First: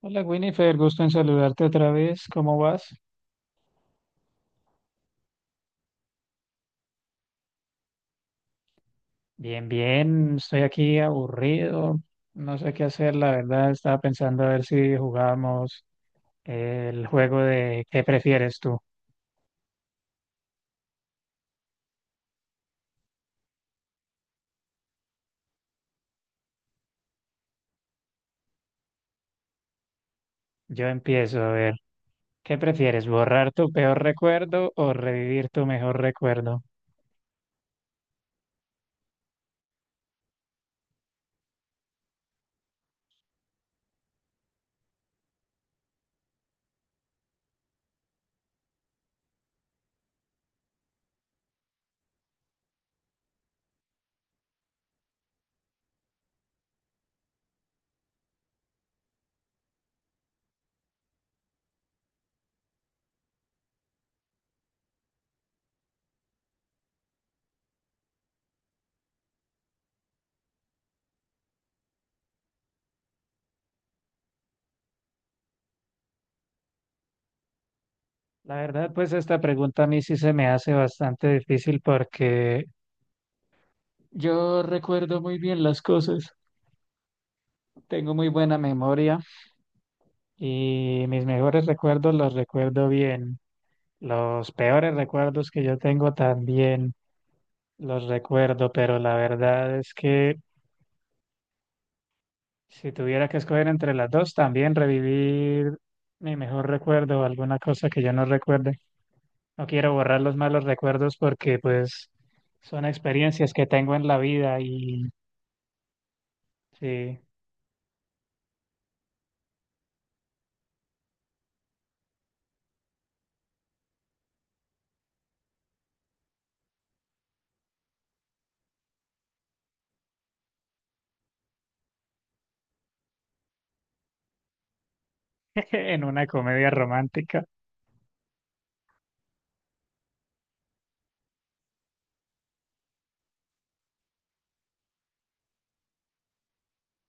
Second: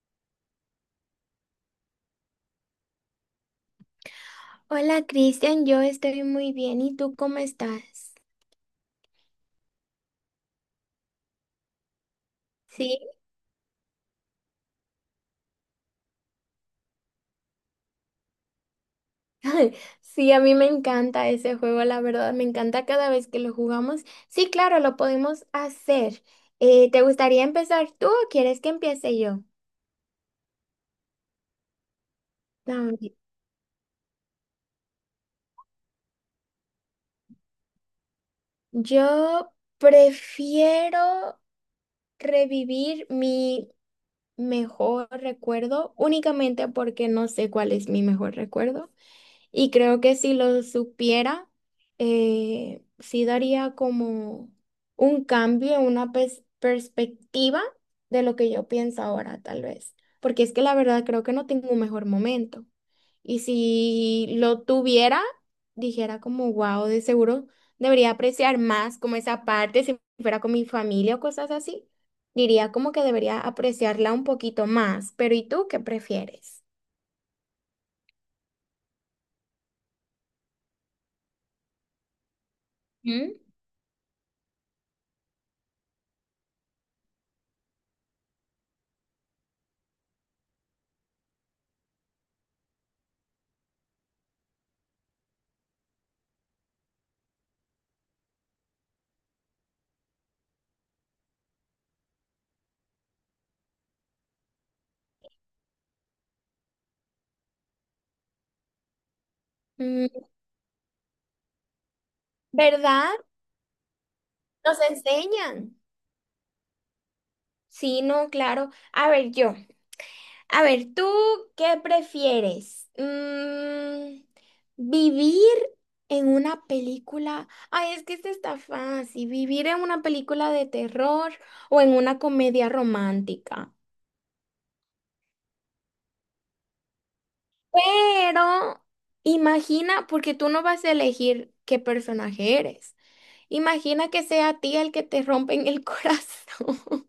Hola Winifred, gusto en saludarte otra vez. ¿Cómo vas? Hola Cristian, yo estoy muy bien. ¿Y tú cómo estás? Bien, bien, estoy aquí aburrido, no sé qué hacer, Sí, la verdad. Estaba pensando a ver si jugamos el juego de ¿qué prefieres tú? sí, a mí me encanta ese juego, la verdad, me encanta cada vez que lo jugamos. Sí, claro, lo podemos hacer. ¿Te gustaría empezar tú o quieres que empiece yo? Yo empiezo a ver, ¿qué A prefieres? ver, ¿Borrar tu peor recuerdo o revivir tu mejor recuerdo? yo prefiero revivir mi mejor recuerdo, únicamente porque no sé cuál es mi mejor recuerdo. Y creo que si lo supiera, sí daría como un cambio, una perspectiva de lo que yo pienso ahora, tal vez. Porque es que la verdad creo que no tengo un mejor momento. Y si lo tuviera, dijera como, wow, de seguro debería apreciar más como esa parte, si fuera con mi familia o cosas así. Diría como que debería apreciarla un poquito más, pero ¿y tú qué prefieres? La verdad, pues esta pregunta a mí sí se me hace bastante difícil porque ¿Mm? yo recuerdo muy bien las cosas, tengo muy buena memoria y mis mejores recuerdos los recuerdo bien. Los peores recuerdos que yo tengo también los recuerdo, pero la verdad es que si tuviera que escoger entre las dos, también revivir mi mejor recuerdo o alguna cosa que yo no recuerde. No quiero borrar Mm, los malos recuerdos porque pues son ¿verdad? experiencias que tengo en la vida Nos y enseñan. sí, Sí, no, claro. A ver, yo. A ver, ¿tú qué prefieres? Mm, ¿vivir en una película? Ay, es que esta está fácil. ¿Vivir en una película de terror o en una comedia romántica? en una comedia romántica. Pero imagina, porque tú no vas a elegir qué personaje eres. Imagina que sea a ti el que te rompen el corazón.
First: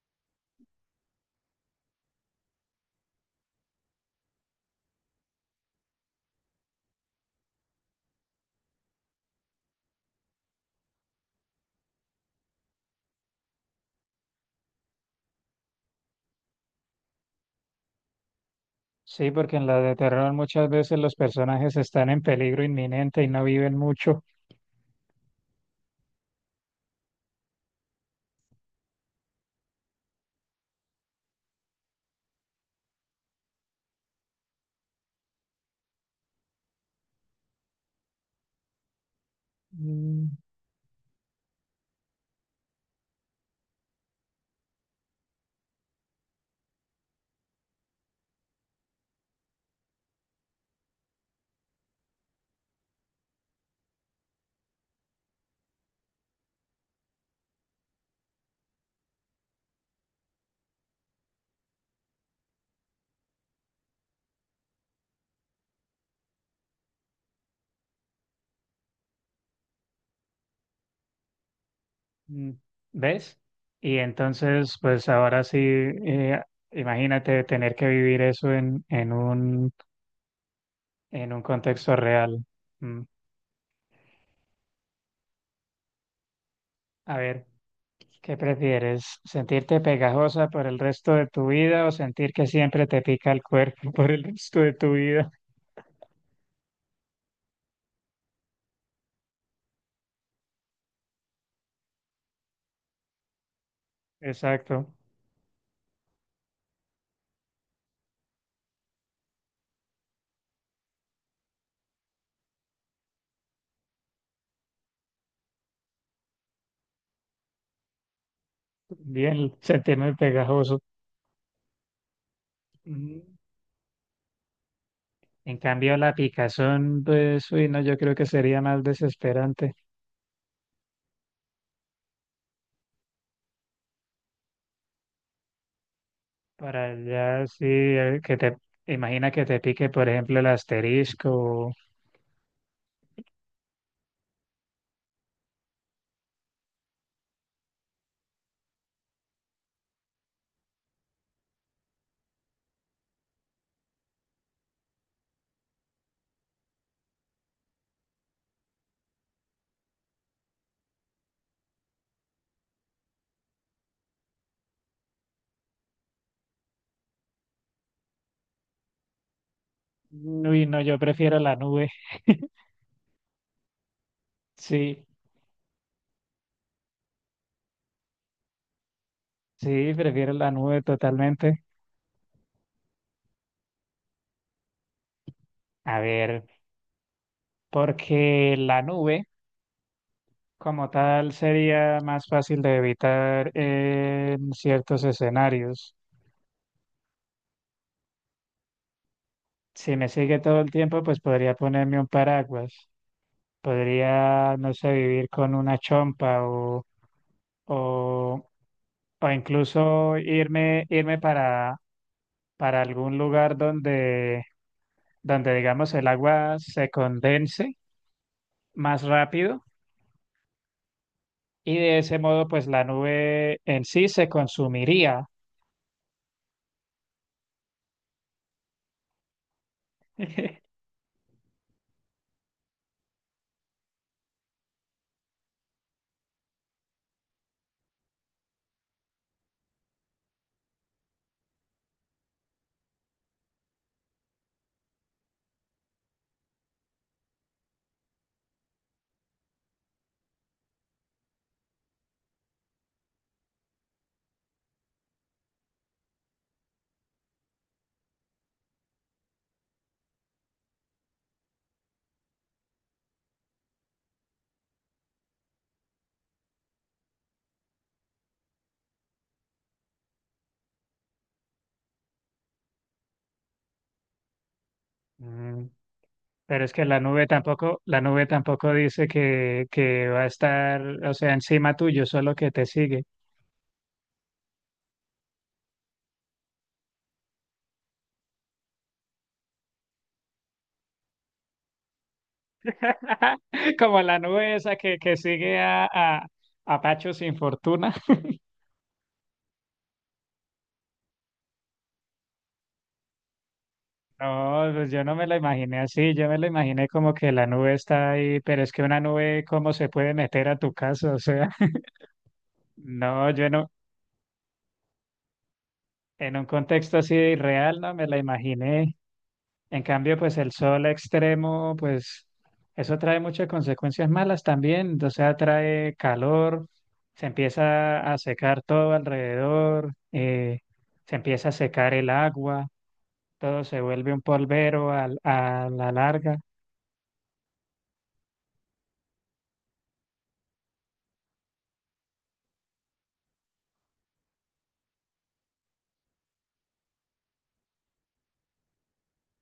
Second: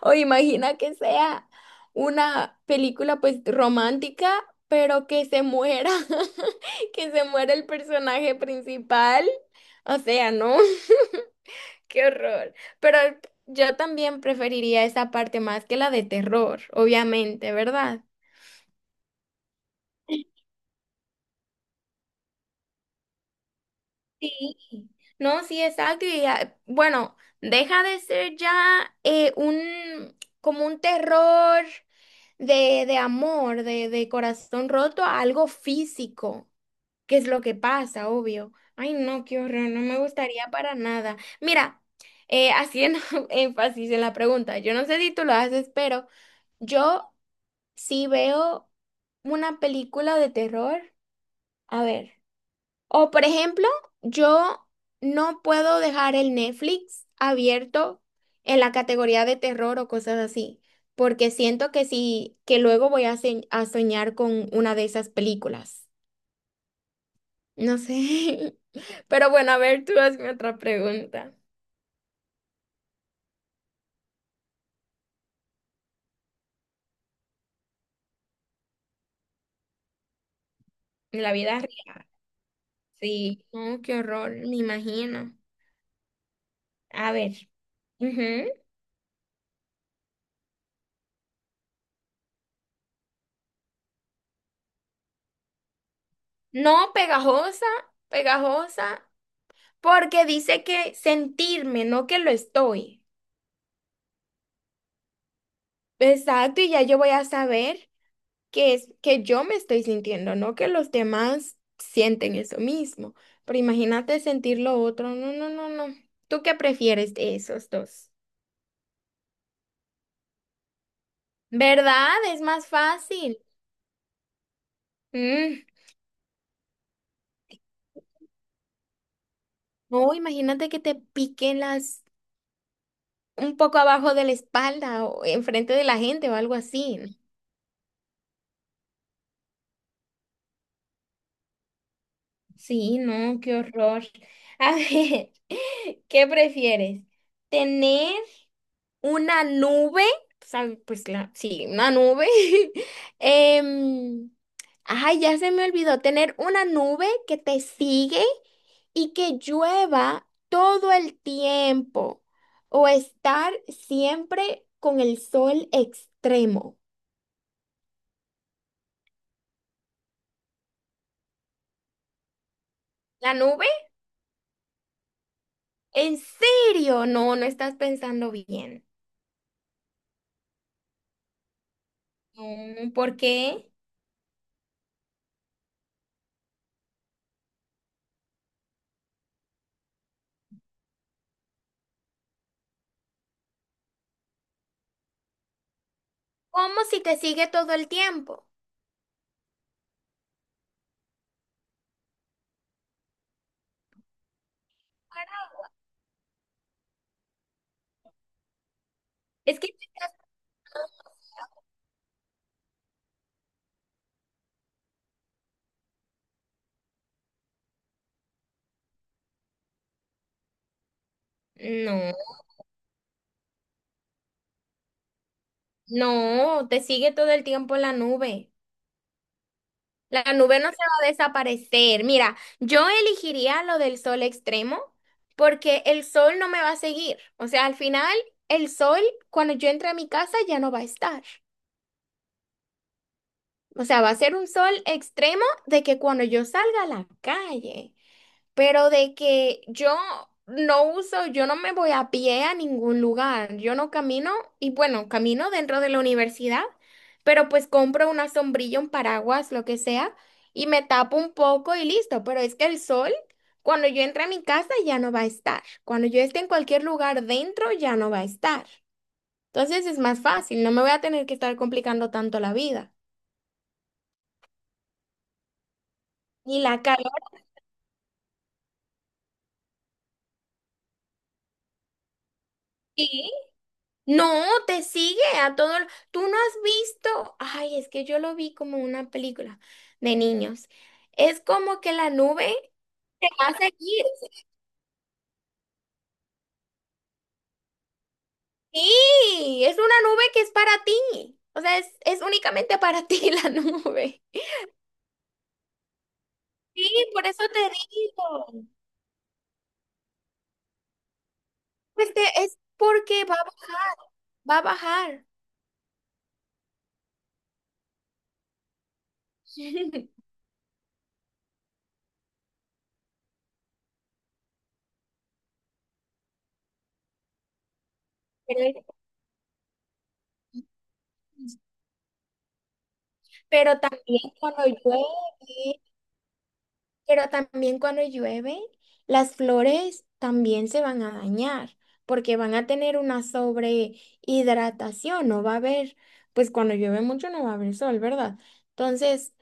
O imagina que sea una película pues romántica, pero que se muera, que se muera el personaje principal. O sea, ¿no? Qué horror. Pero yo también preferiría esa parte más que la de terror, obviamente, ¿verdad? Sí, porque en la de terror muchas veces los personajes están en peligro inminente y no viven mucho. Sí, no, sí, exacto. Y, ah, bueno, deja de ser ya un como un terror. De amor, de corazón roto, a algo físico, que es lo que pasa, obvio. Ay, no, qué horror, no me Mm, gustaría para nada. Mira, haciendo énfasis en la pregunta, yo no sé si tú lo haces, pero yo sí veo una película de terror. A ver. O por ejemplo, yo no puedo dejar el Netflix abierto en la categoría de terror o cosas así, porque siento que sí, que luego voy a, a soñar con una de esas películas. No sé. Pero bueno, a ver, tú hazme otra pregunta. Mm, ¿Ves? Y entonces, pues ahora sí, imagínate tener que vivir eso En en la un vida contexto real. real. Mm. Sí. No, qué horror, me imagino. A A ver. ver, ¿qué Ujú. prefieres? ¿Sentirte pegajosa por el resto de tu vida o sentir que siempre te pica el cuerpo por el resto de tu vida? No pegajosa, pegajosa, porque dice que sentirme, no que lo estoy. Exacto. Exacto, y ya yo voy a saber que es que yo me estoy sintiendo, no que los demás sienten eso mismo. Pero imagínate sentir lo otro. No, no, no, no. ¿Tú qué prefieres de esos dos? Bien, sentirme pegajoso. ¿Verdad? Es más Mm. fácil. En Mm. cambio, la picazón, pues, uy, no, yo creo que sería más desesperante. No, imagínate que te piquen las un poco abajo de la espalda o enfrente de la gente o algo Para así, ¿no? allá sí, que te imagina que te pique, por ejemplo, el asterisco. Sí, no, qué horror. A ver, ¿qué prefieres? ¿Tener una nube, o sea, pues la, sí, una nube? em, ay, ya se me olvidó. Tener una nube que te sigue y que llueva todo el tiempo o estar siempre con el sol extremo. Uy, no, yo prefiero la nube. ¿La nube? Sí, ¿En serio? No, no estás pensando bien. sí, prefiero la nube totalmente. No, ¿por qué? A ver, porque la nube como tal sería más fácil de evitar en ciertos escenarios. ¿Cómo si te sigue todo el tiempo? Si me sigue todo el tiempo, pues podría ponerme un paraguas. Podría, no sé, vivir con una chompa o, o Es que... incluso irme para algún lugar donde, donde digamos el agua se condense más rápido y de No. ese modo pues la nube en sí se consumiría. No, te sigue todo el tiempo la nube. La nube no se va a desaparecer. Mira, yo elegiría lo del sol extremo porque el sol no me va a seguir. O sea, al final, el sol, cuando yo entre a mi casa, ya no va a estar. O sea, va a ser un sol extremo de que cuando yo salga a la calle. Pero de que yo no uso, yo no me voy a pie a ningún lugar. Yo no camino, y bueno, camino dentro de la universidad, pero pues compro una sombrilla, un paraguas, lo que sea, y me tapo un poco y listo. Pero es que el sol, cuando yo entre a mi casa, ya no va a estar. Cuando yo esté en cualquier lugar dentro, ya no va a estar. Entonces es más fácil, no me voy a tener que estar complicando tanto la vida. Mm. Ni Pero es la que la calor. nube tampoco, la nube tampoco dice que va a estar, o sea, encima tuyo, solo que te sigue. No, te sigue a todo. Tú no has visto. Ay, es que yo lo vi como una película de niños. Es como que la nube te va a seguir. Como la nube esa que sigue a Pacho sin fortuna. Sí, es una nube que es para ti. O sea, es únicamente para ti la nube. No, pues yo no me la imaginé así, yo me la Sí, imaginé como por que eso la te nube está ahí, pero digo. es que una nube, ¿cómo se puede meter a tu casa? O sea, Es porque no, va a yo no, bajar, va a bajar. en un contexto así real no me la imaginé. En cambio, pues el sol extremo, pues eso trae muchas consecuencias malas también, o sea, trae calor, se empieza a secar Pero, todo alrededor, se empieza a secar el agua, todo pero se vuelve también un cuando polvero a llueve. la larga. Pero también cuando llueve, las flores también se van a dañar porque van a tener una sobrehidratación, no va a haber, pues cuando llueve mucho no va a haber sol, ¿verdad? Entonces,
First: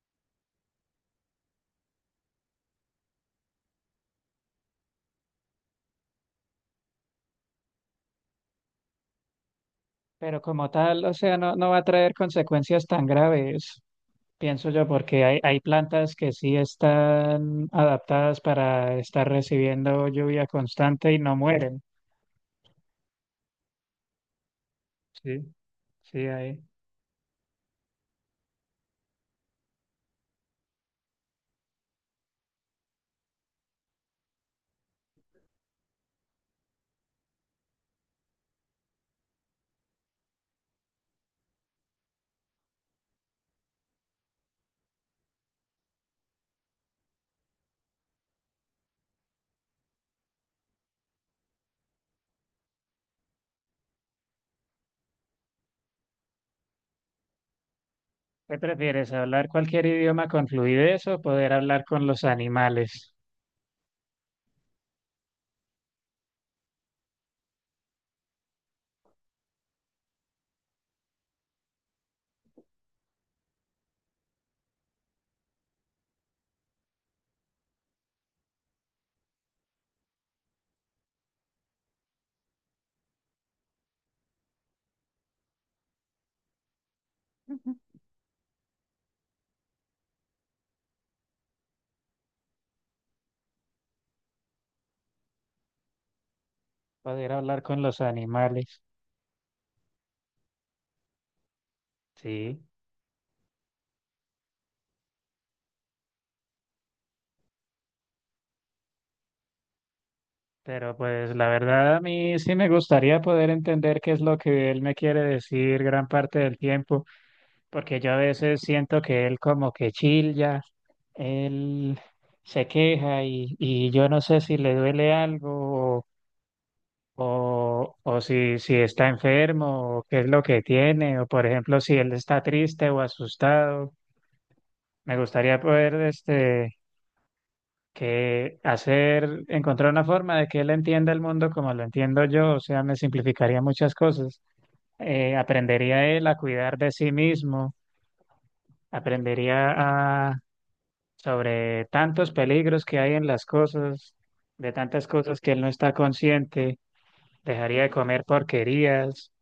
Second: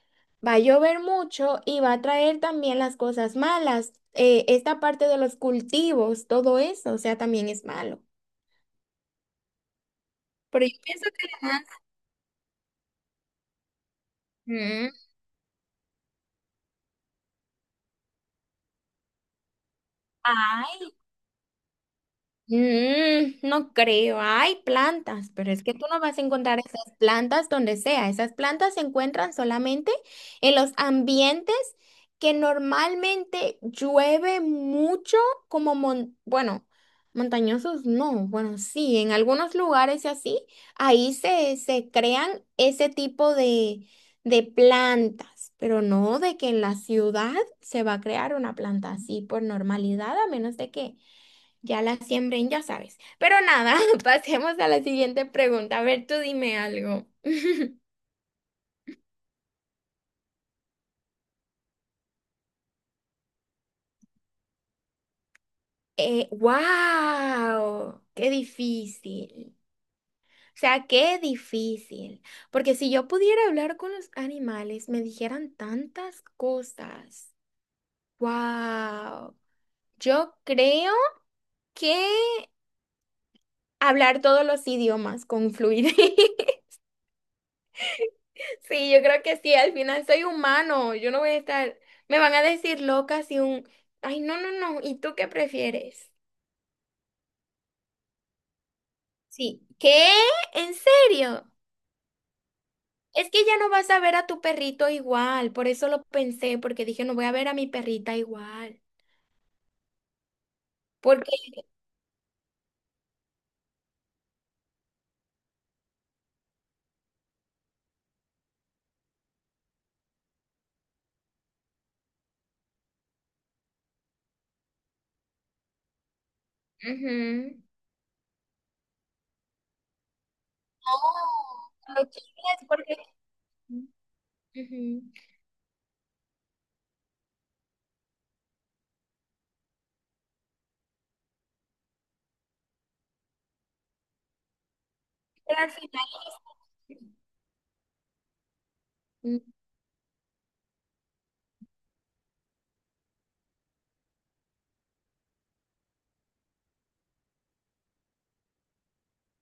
va a llover mucho y va a traer también las cosas malas, esta parte de los cultivos, todo eso, o sea, también es malo. Pero Pero como yo tal, pienso o que sea, no, además... no va a traer consecuencias tan graves, pienso yo, Mm. porque hay plantas que sí están adaptadas para estar recibiendo lluvia constante y no mueren. Mm, no creo, hay plantas, Sí, pero es que tú no vas a sí, ahí. encontrar esas plantas donde sea. Esas plantas se encuentran solamente en los ambientes que normalmente llueve mucho, como, bueno, montañosos no, bueno, sí, en algunos lugares y así, ahí se crean ese tipo de plantas, pero no de que en la ciudad se va a crear una planta así por normalidad, a menos de que ya la siembren, ya sabes. Pero nada, pasemos a la siguiente pregunta. A ver, tú dime algo. ¿Qué prefieres, hablar cualquier idioma con fluidez o poder hablar con los animales? Wow, qué difícil. O sea, qué difícil. Porque si yo pudiera hablar con los animales, me dijeran tantas cosas. Wow. Yo creo que hablar todos los idiomas con fluidez. Sí, yo creo que sí, al final soy humano, yo no voy a estar, me van a decir loca si un, ay, no, no, no, ¿y tú qué prefieres? Poder hablar con los animales, Sí. ¿Qué? ¿En serio? sí. Es que ya no vas a ver a tu perrito igual, por eso lo pensé, porque dije, no voy a ver a mi perrita igual, Pero porque, pues la verdad a mí sí me gustaría poder entender qué es lo que él me quiere decir gran parte del tiempo. Porque yo a veces siento que él como que chilla, él se queja y yo no sé si le duele algo ujú. O si, si está enfermo o qué es lo que tiene, o por ejemplo No, si lo él está quieres triste porque, o asustado. ujú. Me gustaría poder este, que hacer, encontrar una forma de que él entienda el mundo como lo entiendo yo, o sea, me simplificaría muchas cosas. Pero al Aprendería final él a cuidar de sí mismo, mm. aprendería sobre tantos peligros que hay en las cosas, de tantas cosas que él no está consciente, dejaría de comer porquerías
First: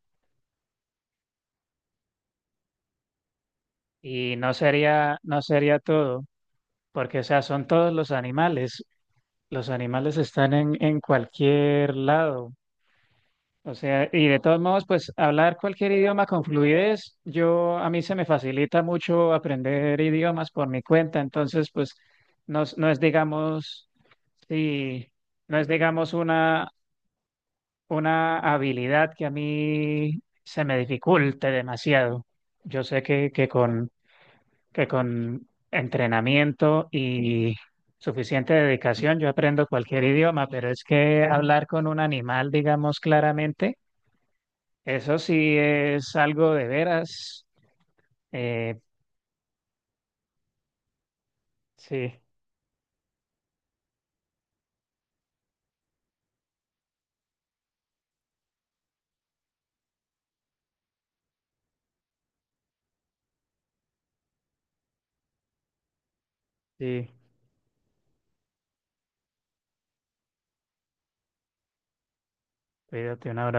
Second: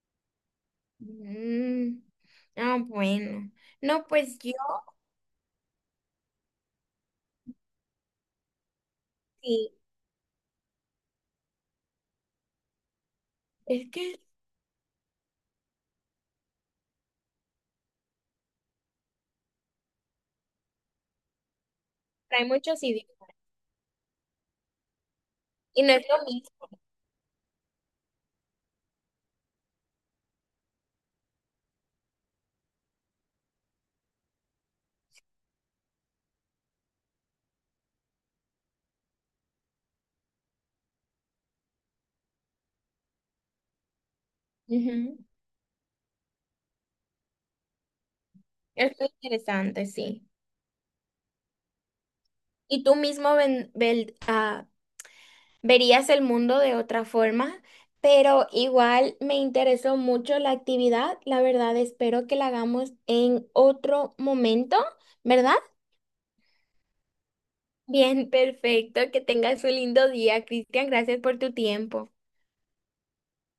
Ah, bueno. No, y pues yo no sería, no sería todo, porque o sea, son todos los sí. animales están en cualquier lado. O Es sea, que y de todos modos, pues hablar cualquier idioma con fluidez, yo a mí se me facilita mucho aprender idiomas por mi cuenta, entonces pues hay no, muchos no es idiomas. digamos, sí, no es Y no es digamos lo mismo. una habilidad que a mí se me dificulte demasiado. Yo sé que con entrenamiento y suficiente dedicación yo aprendo cualquier idioma, pero es que hablar con un animal, digamos claramente, eso Ujú. sí es algo de veras. Eh, Es muy interesante, sí. sí, Y tú mismo verías el mundo de otra forma, pero igual me interesó mucho la actividad. La verdad, espero que la hagamos en otro momento, ¿verdad? sí, Bien, perfecto. Que tengas un lindo día, Cristian. Gracias por tu tiempo. cuídate, un abrazo.